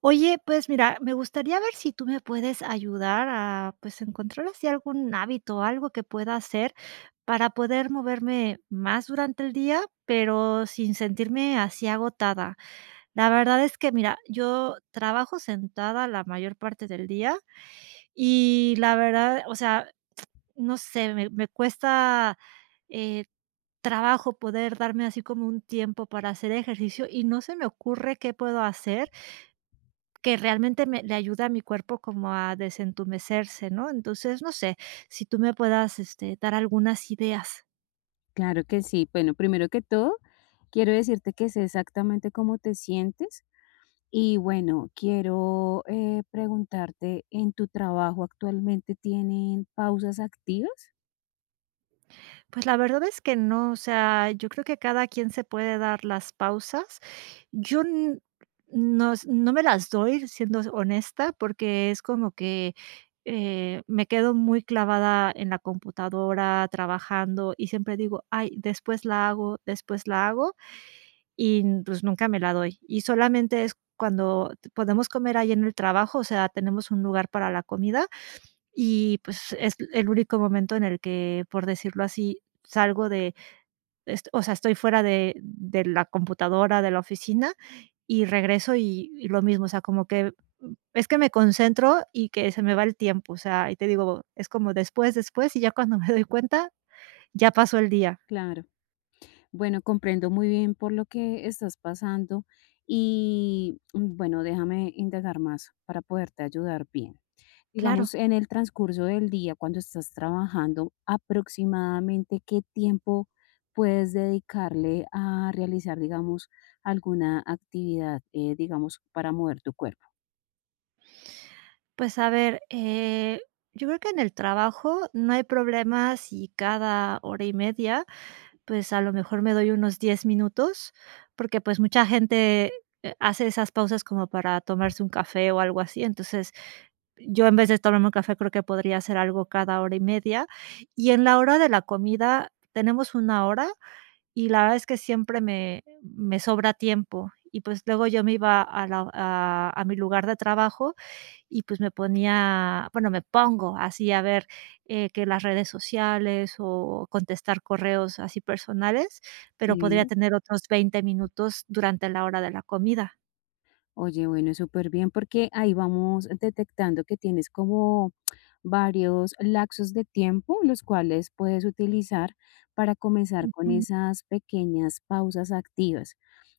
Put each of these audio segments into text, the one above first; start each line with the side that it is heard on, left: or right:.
right: Oye, pues mira, me gustaría ver si tú me puedes ayudar a, pues, encontrar así algún hábito, algo que pueda hacer para poder moverme más durante el día, pero sin sentirme así agotada. La verdad es que, mira, yo trabajo sentada la mayor parte del día y la verdad, o sea, no sé, me cuesta eh, trabajo poder darme así como un tiempo para hacer ejercicio y no se me ocurre qué puedo hacer que realmente me le ayuda a mi cuerpo como a desentumecerse, ¿no? Entonces, no sé, si tú me puedas, este, dar algunas ideas.
left: Claro que sí. Bueno, primero que todo, quiero decirte que sé exactamente cómo te sientes y bueno, quiero preguntarte, ¿en tu trabajo actualmente tienen pausas activas?
right: Pues, la verdad es que no, o sea, yo creo que cada quien se puede dar las pausas. Yo n nos no me las doy, siendo honesta, porque es como que, me quedo muy clavada en la computadora trabajando y siempre digo: "Ay, después la hago, después la hago". Y, pues, nunca me la doy. Y solamente es cuando podemos comer ahí en el trabajo, o sea, tenemos un lugar para la comida y, pues, es el único momento en el que, por decirlo así, salgo de est o sea, estoy fuera de la computadora, de la oficina y regreso y lo mismo, o sea, como que es que me concentro y que se me va el tiempo, o sea, y te digo, es como después, después, y ya cuando me doy cuenta, ya pasó el día.
left: Claro. Bueno, comprendo muy bien por lo que estás pasando y bueno, déjame indagar más para poderte ayudar bien.
right: Claro.
left: Digamos, en el transcurso del día, cuando estás trabajando, aproximadamente qué tiempo puedes dedicarle a realizar, digamos, alguna actividad, digamos, para mover tu cuerpo.
right: Pues a ver, yo creo que en el trabajo no hay problema si cada hora y media, pues a lo mejor me doy unos 10 minutos, porque pues mucha gente hace esas pausas como para tomarse un café o algo así. Entonces, yo en vez de tomarme un café, creo que podría hacer algo cada hora y media. Y en la hora de la comida tenemos una hora y la verdad es que siempre me sobra tiempo. Y pues luego yo me iba a, a mi lugar de trabajo y pues me ponía, bueno, me pongo así a ver, que las redes sociales o contestar correos así personales, pero podría
left: Sí,
right: tener otros 20 minutos durante la hora de la comida.
left: oye, bueno, súper bien, porque ahí vamos detectando que tienes como varios lapsos de tiempo, los cuales puedes utilizar para comenzar con
right: Ujú,
left: esas pequeñas pausas activas.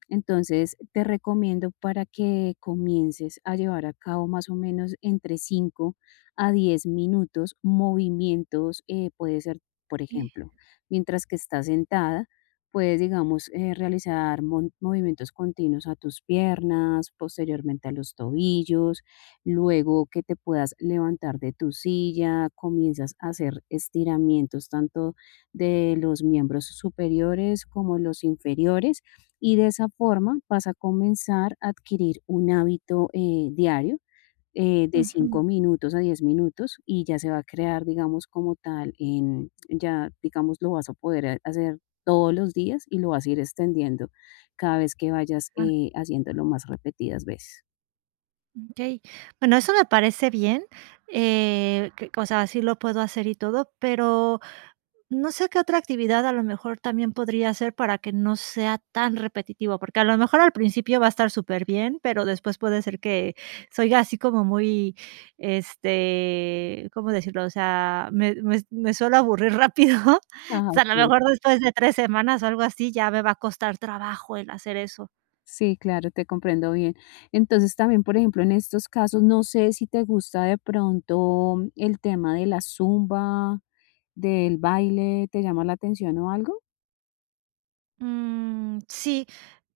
left: Entonces, te recomiendo para que comiences a llevar a cabo más o menos entre 5 a 10 minutos movimientos, puede ser, por
right: okey.
left: ejemplo, mientras que estás sentada, puedes, digamos, realizar movimientos continuos a tus piernas, posteriormente a los tobillos, luego que te puedas levantar de tu silla, comienzas a hacer estiramientos tanto de los miembros superiores como los inferiores y de esa forma vas a comenzar a adquirir un hábito, diario, de
right: Ujú.
left: 5 minutos a 10 minutos y ya se va a crear, digamos, como tal, en ya, digamos, lo vas a poder ha hacer todos los días y lo vas a ir extendiendo cada vez que vayas,
right: Ah,
left: haciéndolo más repetidas veces.
right: okey. Bueno, eso me parece bien, que o sea, sí lo puedo hacer y todo, pero no sé qué otra actividad a lo mejor también podría hacer para que no sea tan repetitivo, porque a lo mejor al principio va a estar súper bien, pero después puede ser que soy así como muy, este, ¿cómo decirlo? O sea, me suelo aburrir rápido.
left: Ah,
right: O sea, a lo
left: okey.
right: mejor después de 3 semanas o algo así, ya me va a costar trabajo el hacer eso.
left: Sí, claro, te comprendo bien. Entonces, también, por ejemplo, en estos casos, no sé si te gusta de pronto el tema de la zumba, del baile, ¿te llama la atención o algo?
right: Mm, sí,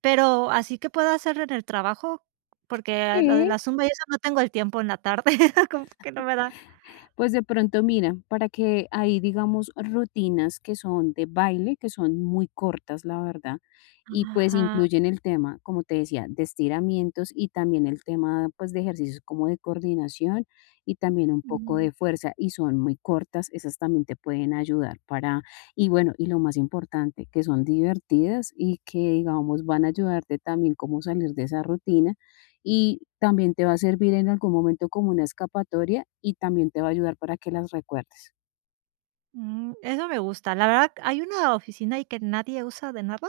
right: pero así que puedo hacer en el trabajo, porque lo de
left: Sí.
right: la zumba y eso no tengo el tiempo en la tarde, como que no me da.
left: Pues de pronto, mira, para que hay, digamos, rutinas que son de baile, que son muy cortas, la verdad, y pues
right: Ajá.
left: incluyen el tema, como te decía, de estiramientos y también el tema, pues, de ejercicios como de coordinación y también un poco
right: Mm,
left: de fuerza, y son muy cortas, esas también te pueden ayudar para, y bueno, y lo más importante, que son divertidas y que, digamos, van a ayudarte también como salir de esa rutina y también te va a servir en algún momento como una escapatoria y también te va a ayudar para que las recuerdes.
right: mm, eso me gusta. La verdad, hay una oficina ahí que nadie usa de nada.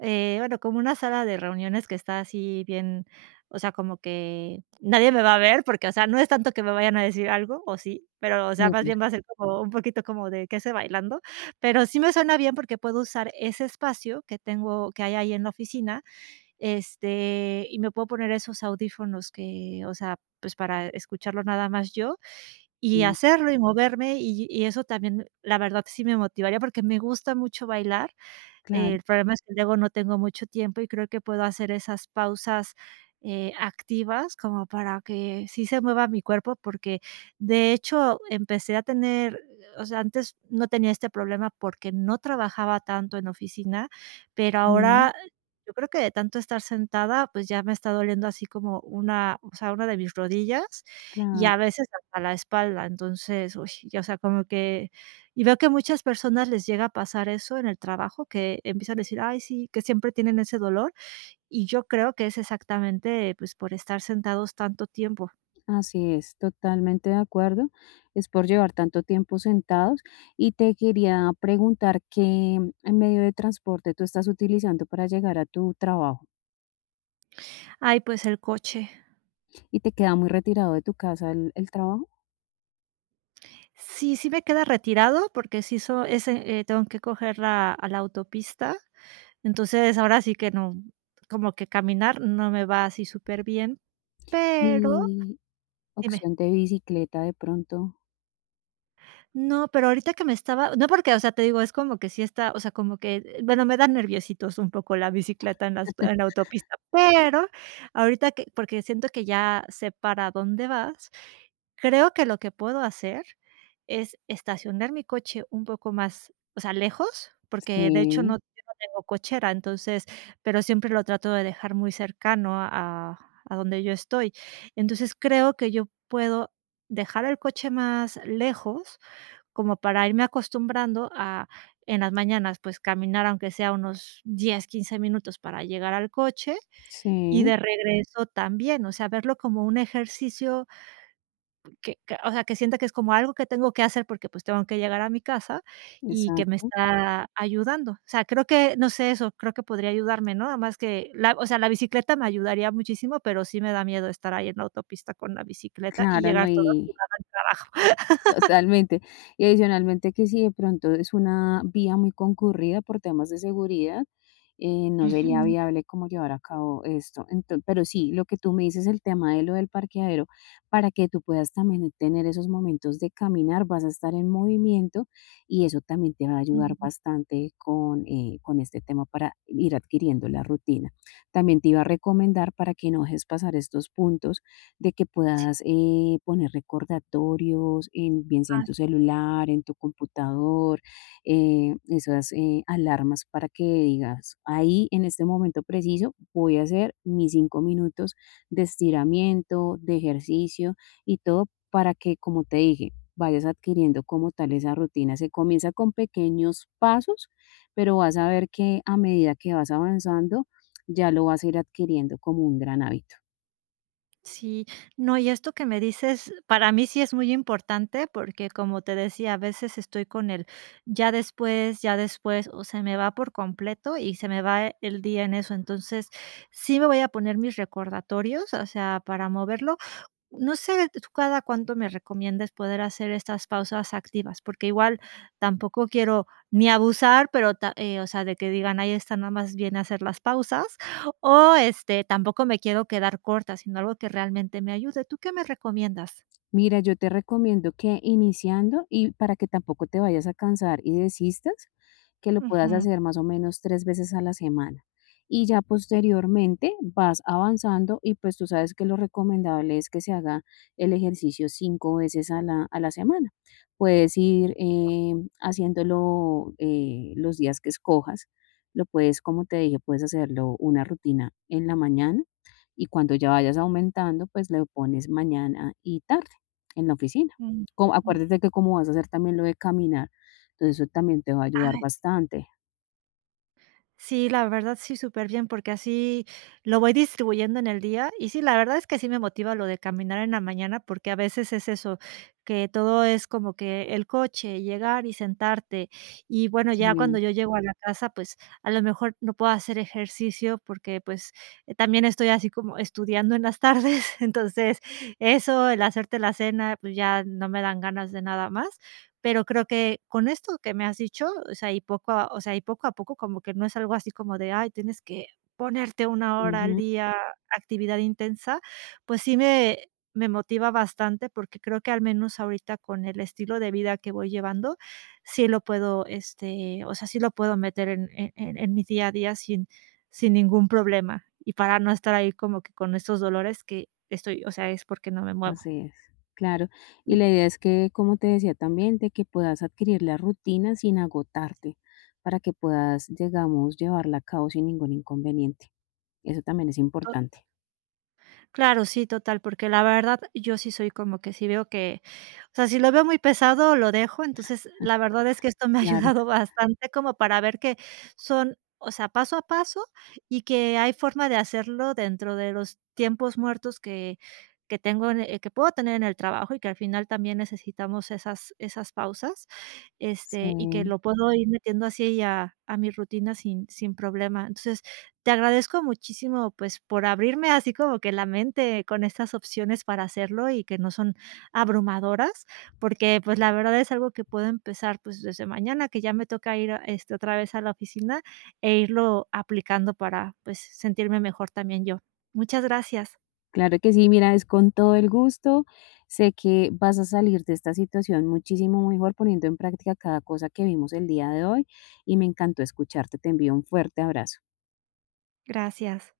right: Bueno, como una sala de reuniones que está así bien, o sea, como que nadie me va a ver, porque, o sea, no es tanto que me vayan a decir algo, o sí, pero, o sea, más
left: Súper,
right: bien va a ser como un poquito como de que se bailando, pero sí me suena bien porque puedo usar ese espacio que tengo, que hay ahí en la oficina, este, y me puedo poner esos audífonos que, o sea, pues para escucharlo nada más yo y
left: sí,
right: hacerlo y moverme, y eso también, la verdad, sí me motivaría, porque me gusta mucho bailar.
left: claro.
right: El problema es que luego no tengo mucho tiempo y creo que puedo hacer esas pausas, activas como para que sí se mueva mi cuerpo, porque de hecho empecé a tener, o sea, antes no tenía este problema porque no trabajaba tanto en oficina, pero
left: Ujú,
right: ahora yo creo que de tanto estar sentada, pues ya me está doliendo así como una, o sea, una de mis rodillas y
left: claro.
right: a veces hasta la espalda. Entonces, uy, ya, o sea, como que y veo que muchas personas les llega a pasar eso en el trabajo, que empiezan a decir: "Ay, sí", que siempre tienen ese dolor, y yo creo que es exactamente, pues, por estar sentados tanto tiempo.
left: Así es, totalmente de acuerdo. Es por llevar tanto tiempo sentados. Y te quería preguntar qué medio de transporte tú estás utilizando para llegar a tu trabajo.
right: Ay, pues el coche.
left: ¿Y te queda muy retirado de tu casa el trabajo?
right: Sí, sí me queda retirado, porque sí tengo que coger la a la autopista, entonces ahora sí que no, como que caminar no me va así súper bien, pero
left: Y
right: dime.
left: opción de bicicleta de pronto.
right: No, pero ahorita que me estaba no, porque, o sea, te digo, es como que sí está, o sea, como que, bueno, me da nerviositos un poco la bicicleta en las en la autopista, pero ahorita que porque siento que ya sé para dónde vas, creo que lo que puedo hacer es estacionar mi coche un poco más, o sea, lejos, porque de hecho no
left: Sí,
right: yo no tengo cochera, entonces, pero siempre lo trato de dejar muy cercano a donde yo estoy. Entonces, creo que yo puedo dejar el coche más lejos como para irme acostumbrando a en las mañanas, pues, caminar, aunque sea unos 10 15 minutos para llegar al coche, y
left: sí,
right: de regreso también, o sea, verlo como un ejercicio que, o sea, que sienta que es como algo que tengo que hacer porque, pues, tengo que llegar a mi casa y que me
left: exacto.
right: está ayudando. O sea, creo que, no sé, eso creo que podría ayudarme, ¿no? Además que la o sea, la bicicleta me ayudaría muchísimo, pero sí me da miedo estar ahí en la autopista con la bicicleta y
left: Claro, no,
right: llegar toda
left: y
right: abajo.
left: totalmente. Y adicionalmente que si de pronto es una vía muy concurrida por temas de seguridad, no sería
right: Ujú,
left: viable como llevar a cabo esto. Enton Pero sí, lo que tú me dices, el tema de lo del parqueadero, para que tú puedas también tener esos momentos de caminar, vas a estar en movimiento y eso también te va a ayudar
right: ujú.
left: bastante con este tema para ir adquiriendo la rutina. También te iba a recomendar para que no dejes pasar estos puntos, de que
right: Sí.
left: puedas poner recordatorios, en, bien sea en
right: Ah,
left: tu celular, en tu computador, esas alarmas para que digas, ahí en este momento preciso voy a hacer mis 5 minutos de estiramiento, de ejercicio y todo para que, como te dije, vayas adquiriendo como tal esa rutina. Se comienza con pequeños pasos, pero vas a ver que a medida que vas avanzando, ya lo vas a ir adquiriendo como un gran hábito.
right: sí, no, y esto que me dices, para mí sí es muy importante porque como te decía, a veces estoy con el ya después, o se me va por completo y se me va el día en eso. Entonces, sí me voy a poner mis recordatorios, o sea, para moverlo no sé, tú cada cuánto me recomiendas poder hacer estas pausas activas, porque igual tampoco quiero ni abusar, pero, ta o sea, de que digan: ahí está nada más viene a hacer las pausas", o, este, tampoco me quiero quedar corta, sino algo que realmente me ayude, ¿tú qué me recomiendas?
left: Mira, yo te recomiendo que iniciando y para que tampoco te vayas a cansar y desistas, que lo puedas
right: Ujú,
left: hacer más o menos 3 veces a la semana. Y ya posteriormente vas avanzando y pues tú sabes que lo recomendable es que se haga el ejercicio 5 veces a la semana. Puedes ir haciéndolo los días que escojas. Lo puedes, como te dije, puedes hacerlo una rutina en la mañana y cuando ya vayas aumentando, pues le pones mañana y tarde en la oficina.
right: mm, mm.
left: Acuérdate que como vas a hacer también lo de caminar, entonces eso también te va a ayudar
right: Ay.
left: bastante.
right: Sí, la verdad sí, súper bien porque así lo voy distribuyendo en el día. Y sí, la verdad es que sí me motiva lo de caminar en la mañana, porque a veces es eso, que todo es como que el coche, llegar y sentarte. Y bueno, ya cuando
left: Sí.
right: yo llego a la casa, pues a lo mejor no puedo hacer ejercicio porque pues también estoy así como estudiando en las tardes. Entonces, eso, el hacerte la cena, pues ya no me dan ganas de nada más. Pero creo que con esto que me has dicho, o sea, y poco a o sea, y poco a poco como que no es algo así como de: "Ay, tienes que ponerte una hora al
left: Ujú,
right: día, actividad intensa", pues sí me motiva bastante, porque creo que al menos ahorita con el estilo de vida que voy llevando, sí lo puedo, este, o sea, sí lo puedo meter en mi día a día sin ningún problema, y para no estar ahí como que con estos dolores que estoy o sea, es porque no me muevo.
left: así es, claro. Y la idea es que, como te decía también, de que puedas adquirir la rutina sin agotarte, para que puedas, digamos, llevarla a cabo sin ningún inconveniente. Eso también es importante.
right: Claro, sí, total, porque la verdad yo sí soy como que si veo que, o sea, si lo veo muy pesado, lo dejo. Entonces, la verdad es que esto me ha
left: Claro,
right: ayudado bastante como para ver que son, o sea, paso a paso y que hay forma de hacerlo dentro de los tiempos muertos que tengo que puedo tener en el trabajo y que al final también necesitamos esas pausas. Este, y que
left: sí,
right: lo puedo ir metiendo así a mi rutina sin problema. Entonces, te agradezco muchísimo, pues, por abrirme así como que la mente con estas opciones para hacerlo y que no son abrumadoras, porque, pues, la verdad es algo que puedo empezar, pues, desde mañana, que ya me toca ir, este, otra vez a la oficina e irlo aplicando para, pues, sentirme mejor también yo. Muchas gracias.
left: claro que sí, mira, es con todo el gusto. Sé que vas a salir de esta situación muchísimo mejor poniendo en práctica cada cosa que vimos el día de hoy y me encantó escucharte. Te envío un fuerte abrazo.
right: Gracias.